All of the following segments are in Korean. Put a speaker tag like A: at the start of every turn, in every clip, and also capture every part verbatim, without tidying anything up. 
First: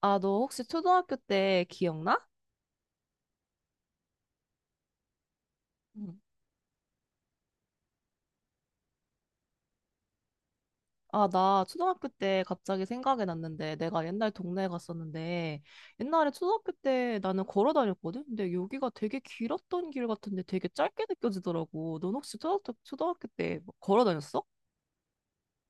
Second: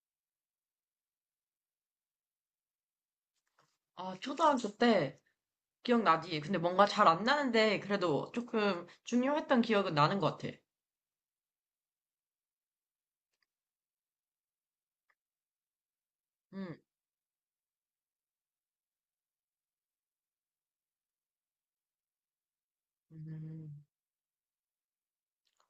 A: 아, 너 혹시 초등학교 때 기억나?
B: 아, 초등학교 때
A: 응.
B: 기억나지? 근데 뭔가 잘 안 나는데 그래도 조금 중요했던 기억은 나는 것 같아.
A: 아, 나 초등학교 때 갑자기 생각이 났는데, 내가 옛날 동네에 갔었는데, 옛날에 초등학교
B: 음,
A: 때 나는 걸어 다녔거든? 근데 여기가 되게 길었던 길 같은데 되게 짧게 느껴지더라고. 넌 혹시 초등학교, 초등학교 때뭐
B: 음.
A: 걸어 다녔어?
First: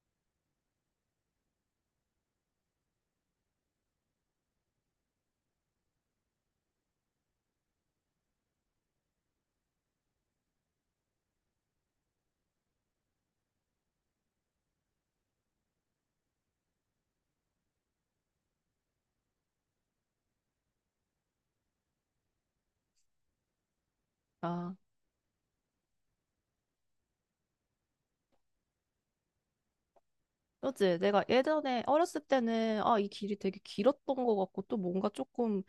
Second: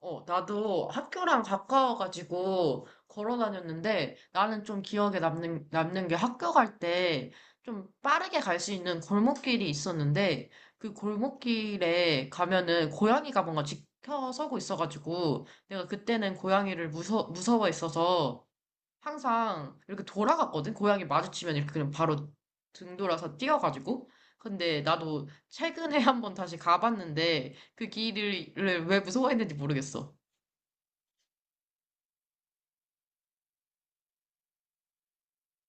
B: 어, 나도 학교랑 가까워가지고 걸어 다녔는데 나는 좀 기억에 남는, 남는 게 학교 갈 때 좀 빠르게 갈 수 있는 골목길이 있었는데 그 골목길에 가면은 고양이가 뭔가 지켜서고 있어가지고 내가 그때는 고양이를 무서, 무서워했어서 항상 이렇게 돌아갔거든. 고양이 마주치면 이렇게 그냥 바로 등 돌아서 뛰어가지고.
A: 아,
B: 근데 나도 최근에 한번 다시 가봤는데 그 길을 왜 무서워했는지 모르겠어.
A: 그렇지. 내가 예전에 어렸을 때는, 아, 이 길이 되게 길었던 것 같고, 또 뭔가 조금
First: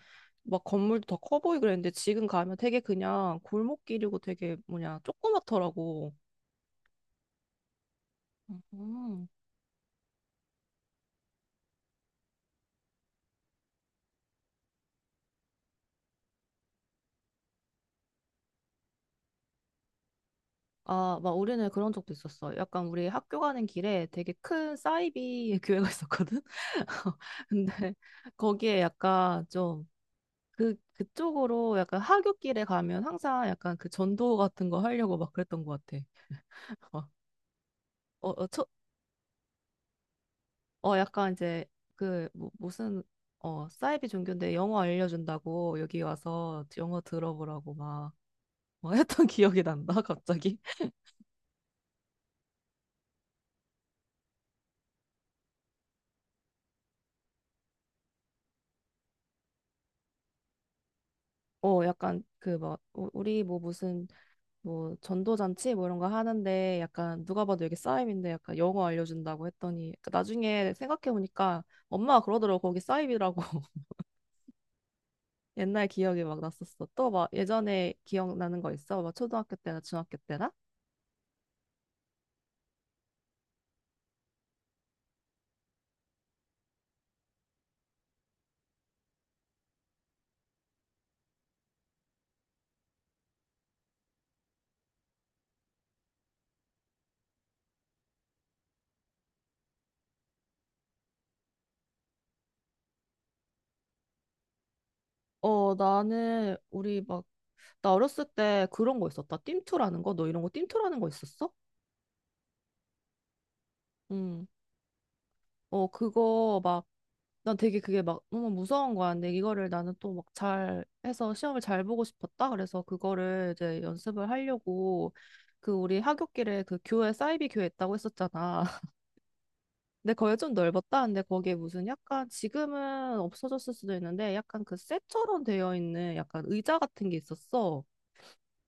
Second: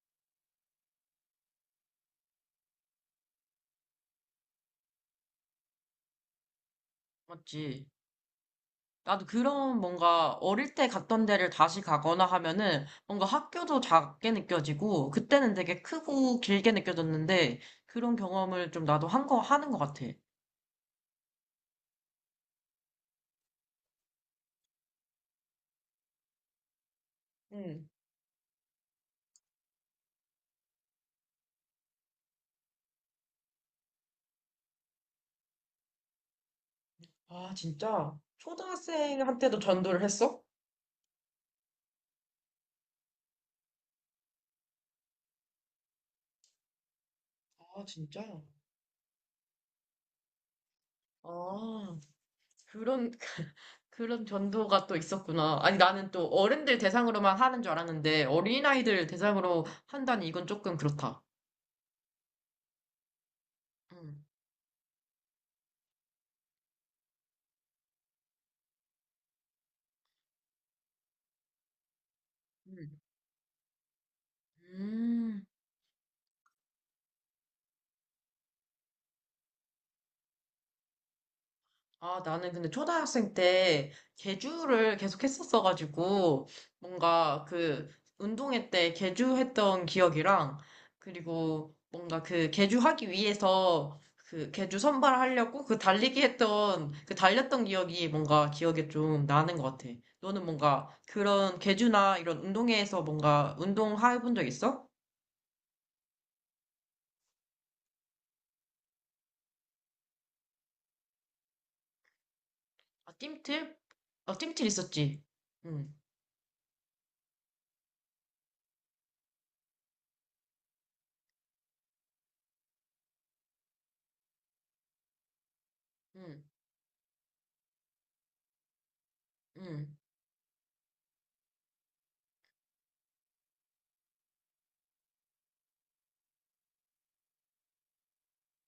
A: 막 건물도 더 커 보이고 그랬는데, 지금 가면 되게 그냥 골목길이고 되게 뭐냐, 조그맣더라고.
B: 맞지? 나도
A: 음.
B: 그런 뭔가 어릴 때 갔던 데를 다시 가거나 하면은 뭔가 학교도 작게 느껴지고 그때는 되게 크고 길게 느껴졌는데 그런 경험을 좀 나도 한 거, 하는 것 같아.
A: 아, 막 우리는 그런 적도 있었어. 약간 우리 학교 가는 길에 되게 큰 사이비 교회가 있었거든.
B: 응.
A: 근데 거기에 약간 좀 그, 그쪽으로 약간 하굣길에 가면 항상 약간 그 전도 같은 거 하려고 막 그랬던 것 같아. 어,
B: 아, 진짜?
A: 어, 어, 초,
B: 초등학생한테도 전도를 했어?
A: 어 약간 이제 그 뭐, 무슨 어 사이비 종교인데 영어 알려준다고 여기 와서 영어 들어보라고
B: 아,
A: 막,
B: 진짜?
A: 막 했던 기억이 난다, 갑자기.
B: 아. 그런, 그런 전도가 또 있었구나. 아니, 나는 또 어른들 대상으로만 하는 줄 알았는데, 어린아이들 대상으로 한다니 이건 조금 그렇다.
A: 어, 약간 그 막 우리 뭐 무슨
B: 음,
A: 뭐 전도잔치 뭐 이런 거 하는데 약간 누가 봐도 여기 싸임인데 약간 영어 알려준다고 했더니 그 나중에 생각해 보니까 엄마가 그러더라고, 거기
B: 음.
A: 싸임이라고.
B: 음.
A: 옛날 기억이 막 났었어. 또 막 예전에 기억나는 거 있어? 막 초등학교 때나 중학교 때나?
B: 아, 나는 근데 초등학생 때 계주를 계속 했었어가지고, 뭔가 그 운동회 때 계주했던 기억이랑, 그리고 뭔가 그 계주하기 위해서 그 계주 선발하려고 그 달리기 했던, 그 달렸던 기억이 뭔가 기억에 좀 나는 것 같아. 너는 뭔가 그런 계주나 이런 운동회에서 뭔가 운동해 본 적 있어?
A: 어, 나는 우리 막, 나 어렸을 때 그런 거 있었다. 띰투라는 거? 너 이런 거 띰투라는 거 있었어?
B: 아, 뜀틀? 아,
A: 응.
B: 뜀틀 있었지.
A: 어
B: 응,
A: 그거 막 난 되게 그게 막 너무 무서운 거야. 근데 이거를 나는 또 막 잘 해서 시험을 잘 보고 싶었다. 그래서 그거를 이제 연습을 하려고, 그 우리
B: 응,
A: 하굣길에 그 교회 사이비 교회 있다고 했었잖아.
B: 응,
A: 근데 거기 좀 넓었다. 근데 거기에 무슨 약간 지금은 없어졌을 수도 있는데 약간 그 쇠처럼 되어 있는 약간 의자 같은 게 있었어.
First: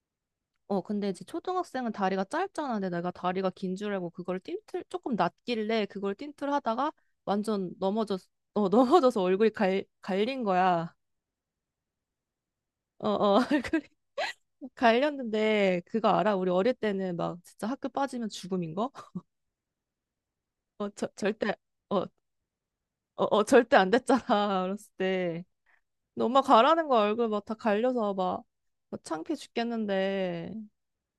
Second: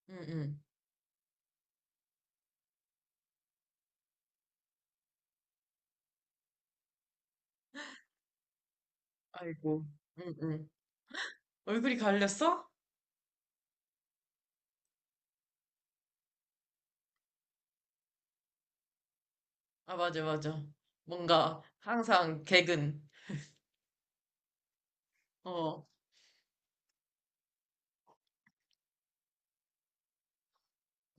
B: 응, 응.
A: 어, 근데 이제 초등학생은 다리가 짧잖아. 근데 내가 다리가 긴 줄 알고 그걸 띵틀 조금 낮길래 그걸 띵틀 하다가 완전 넘어졌, 어, 넘어져서 얼굴이 갈,
B: 아이고. 응,
A: 갈린
B: 응.
A: 거야.
B: 얼굴이 갈렸어?
A: 어, 어, 그래. 갈렸는데, 그거 알아? 우리 어릴 때는 막 진짜 학교 빠지면 죽음인 거?
B: 아, 맞아, 맞아.
A: 어, 저, 절대,
B: 뭔가,
A: 어,
B: 항상 개근.
A: 어, 어, 절대 안 됐잖아. 어렸을 때.
B: 어,
A: 근데 엄마 가라는 거 얼굴 막 다 갈려서 막, 막 창피해 죽겠는데.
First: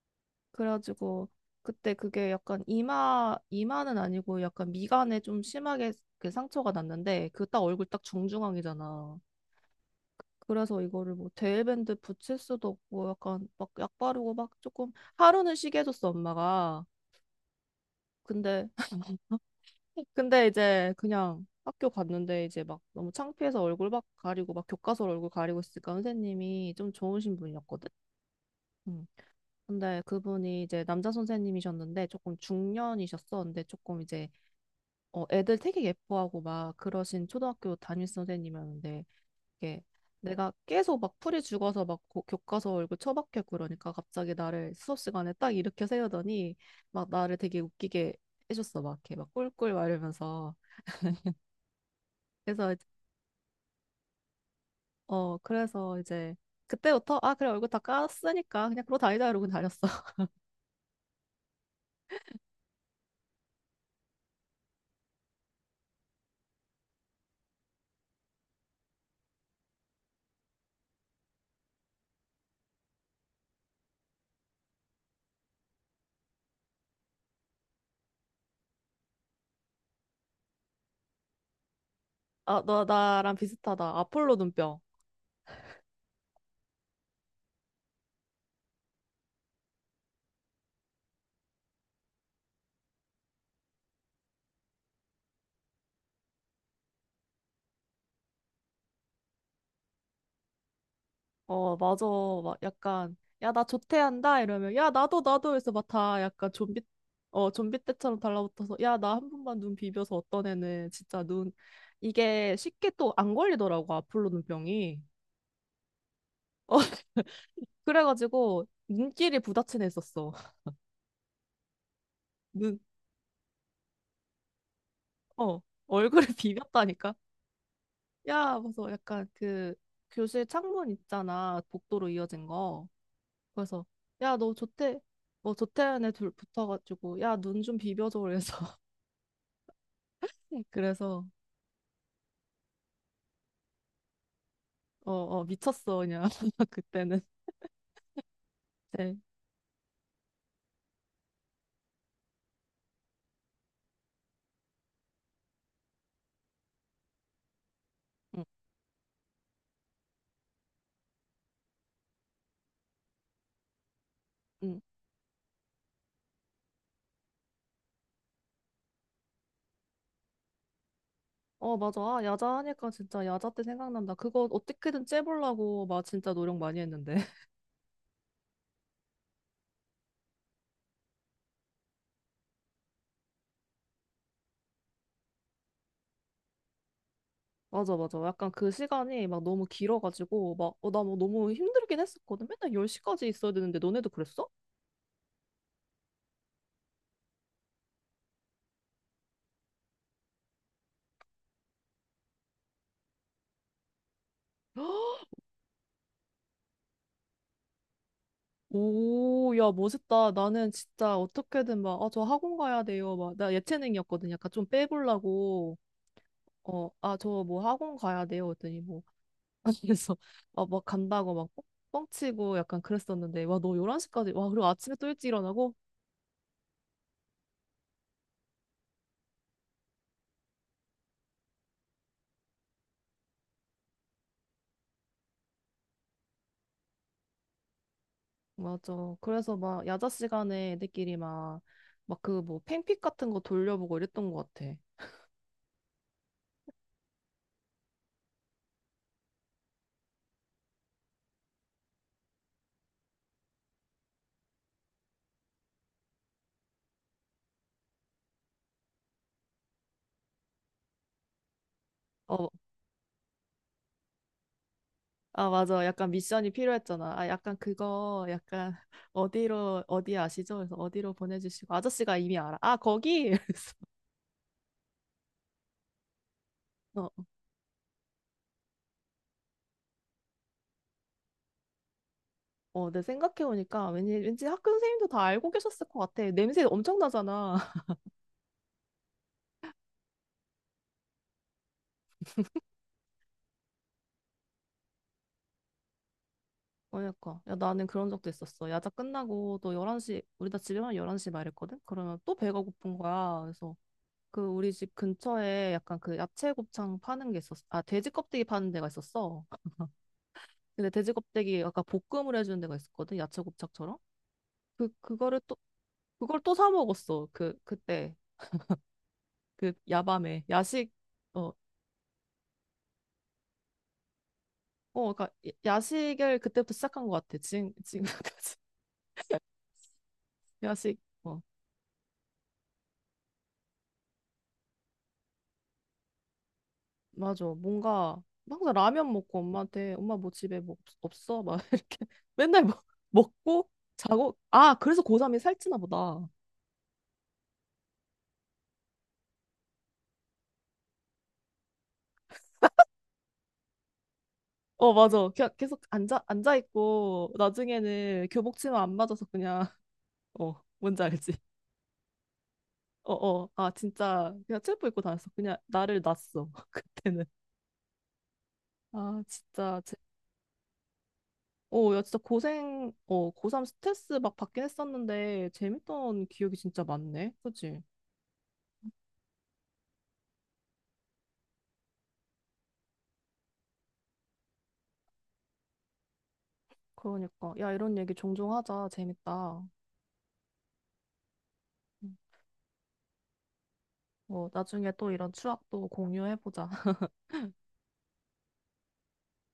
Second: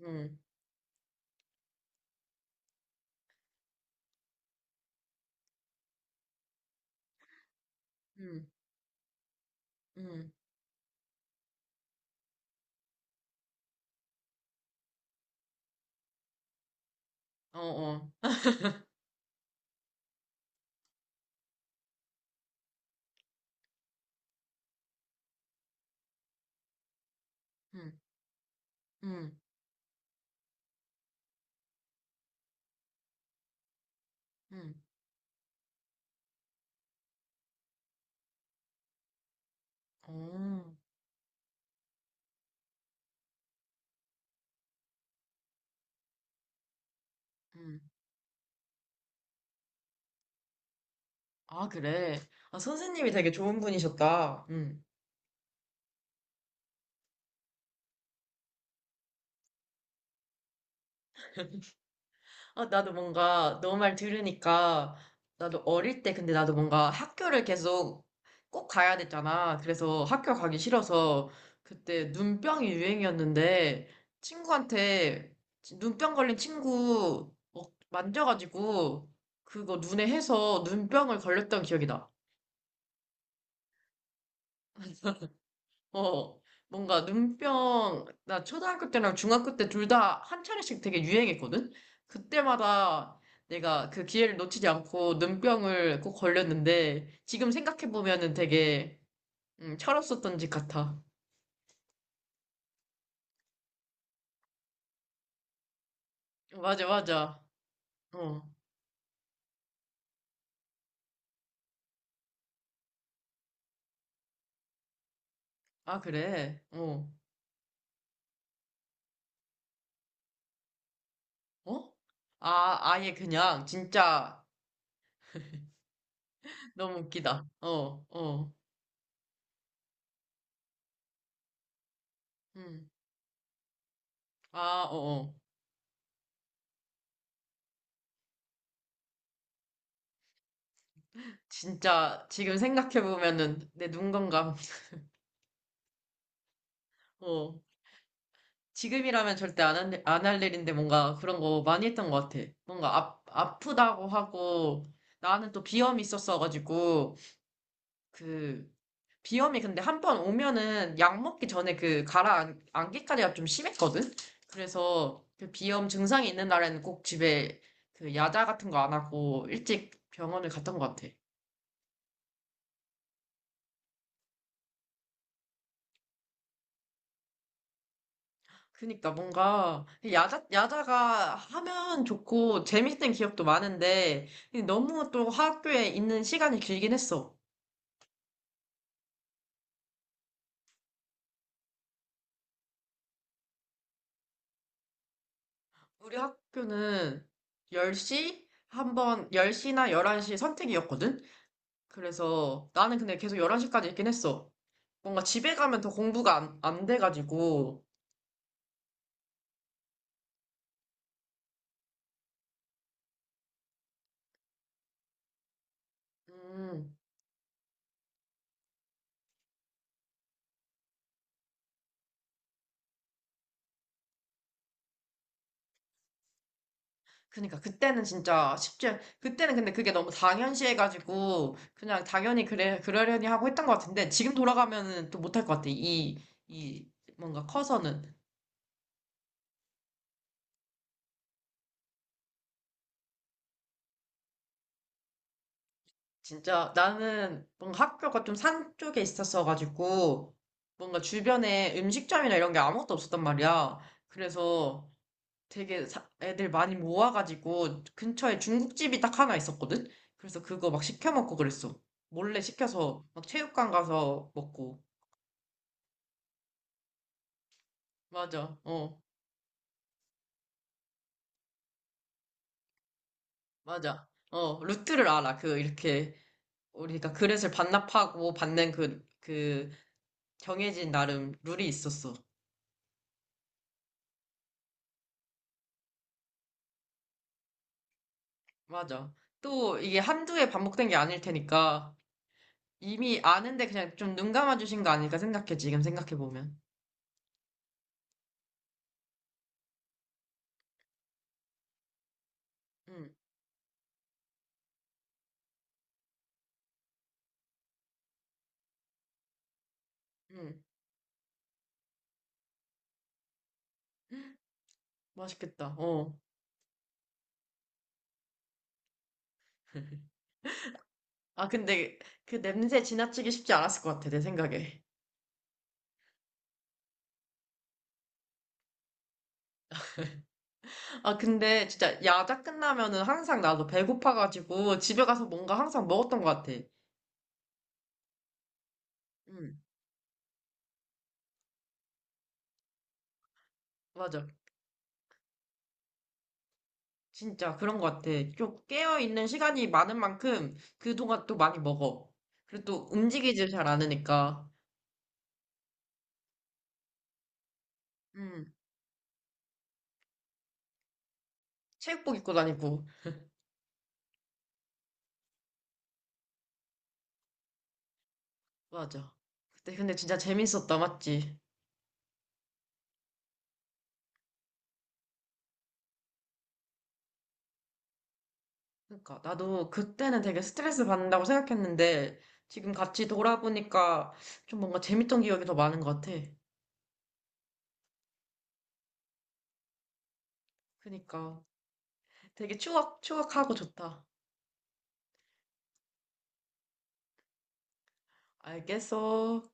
B: 음,
A: 그래가지고, 그때 그게 약간 이마, 이마는 아니고 약간 미간에 좀 심하게 그 상처가 났는데, 그 딱 얼굴 딱
B: 음,
A: 정중앙이잖아.
B: 음,
A: 그래서 이거를 뭐 데일밴드 붙일 수도 없고 약간 막 약 바르고 막 조금 하루는 쉬게 해줬어 엄마가.
B: 어, 어,
A: 근데 근데 이제 그냥 학교 갔는데 이제 막 너무 창피해서 얼굴 막 가리고 막 교과서 얼굴 가리고 있으니까 선생님이 좀 좋으신 분이었거든.
B: 음,
A: 음.
B: 음,
A: 근데 그분이 이제 남자 선생님이셨는데 조금 중년이셨어. 근데 조금 이제
B: 음,
A: 어 애들 되게 예뻐하고 막 그러신 초등학교 담임 선생님이었는데, 이게 내가
B: 어,
A: 계속 막 풀이 죽어서 막 고- 교과서 얼굴 처박혀 있고 그러니까 갑자기 나를 수업 시간에 딱 일으켜 세우더니 막 나를 되게
B: 음.
A: 웃기게 해줬어. 막 이렇게 막 꿀꿀 말하면서.
B: 아, 그래. 아,
A: 그래서 이제-,
B: 선생님이 되게 좋은 분이셨다. 응.
A: 어 그래서 이제 그때부터, 아 그래 얼굴 다 깠으니까 그냥 그러고 다니자, 이러고 다녔어.
B: 아, 나도 뭔가 너 말 들으니까 나도 어릴 때 근데 나도 뭔가 학교를 계속 꼭 가야 됐잖아. 그래서 학교 가기 싫어서 그때 눈병이 유행이었는데 친구한테 지- 눈병 걸린 친구 어, 만져가지고 그거 눈에 해서 눈병을 걸렸던 기억이 나.
A: 아 너 나랑 비슷하다. 아폴로 눈병.
B: 어, 뭔가 눈병, 나 초등학교 때랑 중학교 때 둘 다 한 차례씩 되게 유행했거든? 그때마다 내가 그 기회를 놓치지 않고 눈병을 꼭 걸렸는데, 지금 생각해보면은 되게, 음, 철없었던 짓 같아.
A: 어 맞아. 막 약간, 야 나 조퇴한다 이러면 야 나도 나도, 그래서 막 다 약간 좀비,
B: 맞아, 맞아.
A: 어 좀비 때처럼
B: 어.
A: 달라붙어서 야 나 한 번만 눈 비벼서. 어떤 애는 진짜 눈 이게 쉽게 또 안 걸리더라고 아폴로 눈병이.
B: 아, 그래.
A: 어
B: 어.
A: 그래가지고 눈길이 부딪힌 애 있었어.
B: 어?
A: 눈,
B: 아, 아예 그냥, 진짜,
A: 어, 얼굴에
B: 너무
A: 비볐다니까.
B: 웃기다. 어, 어.
A: 야, 그래서 약간 그 교실 창문 있잖아. 복도로 이어진 거.
B: 음.
A: 그래서 야, 너 조
B: 아,
A: 태
B: 어, 어.
A: 뭐 조태현에 둘 붙어가지고 야, 눈 좀 비벼줘. 그래서 그래서
B: 진짜, 지금 생각해보면은 내 눈 건강.
A: 어, 어 미쳤어 그냥 그때는.
B: 어.
A: 네.
B: 지금이라면 절대 안 할, 안할 일인데 뭔가 그런 거 많이 했던 것 같아. 뭔가 아, 아프다고 하고, 나는 또 비염이 있었어가지고,
A: 응.
B: 그, 비염이 근데 한번 오면은 약 먹기 전에 그 가라앉기까지가 좀 심했거든?
A: 응.
B: 그래서 그 비염 증상이 있는 날에는 꼭 집에 그 야자 같은 거 안 하고 일찍 병원을 갔던 것 같아.
A: 어, 맞아. 아, 야자 하니까 진짜 야자 때 생각난다. 그거 어떻게든 째보려고 막 진짜 노력 많이 했는데.
B: 그니까 뭔가 야자 야자가 하면 좋고 재밌는 기억도 많은데 너무 또 학교에 있는 시간이 길긴 했어.
A: 맞아, 맞아. 약간 그 시간이 막 너무 길어가지고 막, 어, 나 뭐 너무 힘들긴 했었거든. 맨날 열 시까지 있어야 되는데 너네도 그랬어?
B: 우리 학교는 열 시 한 번, 열 시나 열한 시 선택이었거든? 그래서 나는 근데 계속 열한 시까지 있긴 했어. 뭔가 집에 가면 더 공부가 안, 안 돼가지고.
A: 오, 야, 멋있다. 나는 진짜 어떻게든 막, 아, 저 학원 가야 돼요. 막, 나 예체능이었거든. 약간 좀 빼보려고, 어,
B: 음,
A: 아, 저 뭐 학원 가야 돼요. 그랬더니 뭐, 그래서, 아, 막 간다고 막 뻥-, 뻥치고 약간 그랬었는데, 와, 너 열한 시까지, 와, 그리고 아침에 또 일찍 일어나고?
B: 그니까 그때는 진짜 쉽지 않- 그때는 근데 그게 너무 당연시해 가지고 그냥 당연히 그래 그러려니 하고 했던 것 같은데 지금 돌아가면은 또 못할 것 같아. 이 이 뭔가 커서는
A: 맞아. 그래서 막, 야자 시간에 애들끼리 막, 막 그 뭐, 팽픽 같은 거 돌려보고 이랬던 것 같아.
B: 진짜 나는 뭔가 학교가 좀 산 쪽에 있었어 가지고 뭔가 주변에 음식점이나 이런 게 아무것도 없었단 말이야. 그래서 되게 사- 애들 많이 모아가지고 근처에 중국집이 딱 하나 있었거든. 그래서 그거 막 시켜 먹고 그랬어. 몰래
A: 어,
B: 시켜서 막 체육관 가서 먹고.
A: 아, 맞아. 약간 미션이 필요했잖아. 아, 약간 그거,
B: 맞아.
A: 약간,
B: 어,
A: 어디로, 어디 아시죠? 그래서 어디로 보내주시고. 아저씨가 이미 알아. 아, 거기! 그래서,
B: 맞아. 어, 루트를 알아. 그, 이렇게,
A: 어,
B: 우리가 그릇을 반납하고 받는 그, 그, 정해진 나름 룰이 있었어.
A: 어, 내 생각해보니까 왠지, 왠지 학교 선생님도 다 알고 계셨을 것 같아. 냄새 엄청 나잖아.
B: 맞아. 또, 이게 한두 해 반복된 게 아닐 테니까, 이미 아는데 그냥 좀 눈 감아주신 거 아닐까 생각해, 지금 생각해보면.
A: 그러니까. 야, 나는 그런 적도 있었어. 야자 끝나고 또 열한 시, 우리 다 집에만 열한 시 말했거든? 그러면 또 배가 고픈
B: 응,
A: 거야. 그래서 그 우리 집 근처에 약간 그 야채 곱창 파는 게 있었어. 아, 돼지 껍데기 파는 데가 있었어.
B: 응.
A: 근데 돼지 껍데기 아까 볶음을 해주는 데가 있었거든. 야채 곱창처럼. 그 그거를 또
B: 맛있겠다. 어.
A: 그걸 또 사 먹었어. 그 그때 그 야밤에 야식,
B: 아,
A: 어,
B: 근데 그 냄새 지나치기 쉽지 않았을 것 같아, 내 생각에.
A: 어 그러니까 야- 야식을 그때부터 시작한 것 같아. 지금 지금까지 야식
B: 아,
A: 어
B: 근데 진짜 야자 끝나면은 항상 나도 배고파가지고 집에 가서 뭔가 항상 먹었던 것 같아.
A: 맞아. 뭔가 항상 라면 먹고
B: 음,
A: 엄마한테, 엄마 뭐 집에 뭐 없- 없어 막 이렇게 맨날 먹 먹고
B: 맞아.
A: 자고. 아 그래서 고삼이 살찌나 보다.
B: 진짜 그런 것 같아. 좀 깨어있는 시간이 많은 만큼 그동안 또 많이 먹어. 그리고 또 움직이질 잘 않으니까.
A: 어 맞아. 그냥 계속 앉아 앉아 있고 나중에는
B: 음,
A: 교복 치마 안 맞아서 그냥 어 뭔지 알지?
B: 체육복 입고 다니고.
A: 어어 아 진짜 그냥 체육복 입고 다녔어. 그냥 나를 놨어 그때는.
B: 맞아.
A: 아
B: 그때
A: 진짜
B: 근데
A: 제...
B: 진짜 재밌었다, 맞지?
A: 어야 진짜 고생, 어 고삼 스트레스 막 받긴 했었는데 재밌던 기억이 진짜 많네 그치?
B: 그러니까 나도 그때는 되게 스트레스 받는다고 생각했는데 지금 같이 돌아보니까 좀 뭔가 재밌던 기억이 더 많은 것 같아.
A: 그러니까. 야 이런 얘기 종종 하자, 재밌다.
B: 그러니까
A: 음.
B: 되게 추억, 추억하고 좋다.
A: 어 나중에 또 이런 추억도 공유해보자.
B: 알겠어.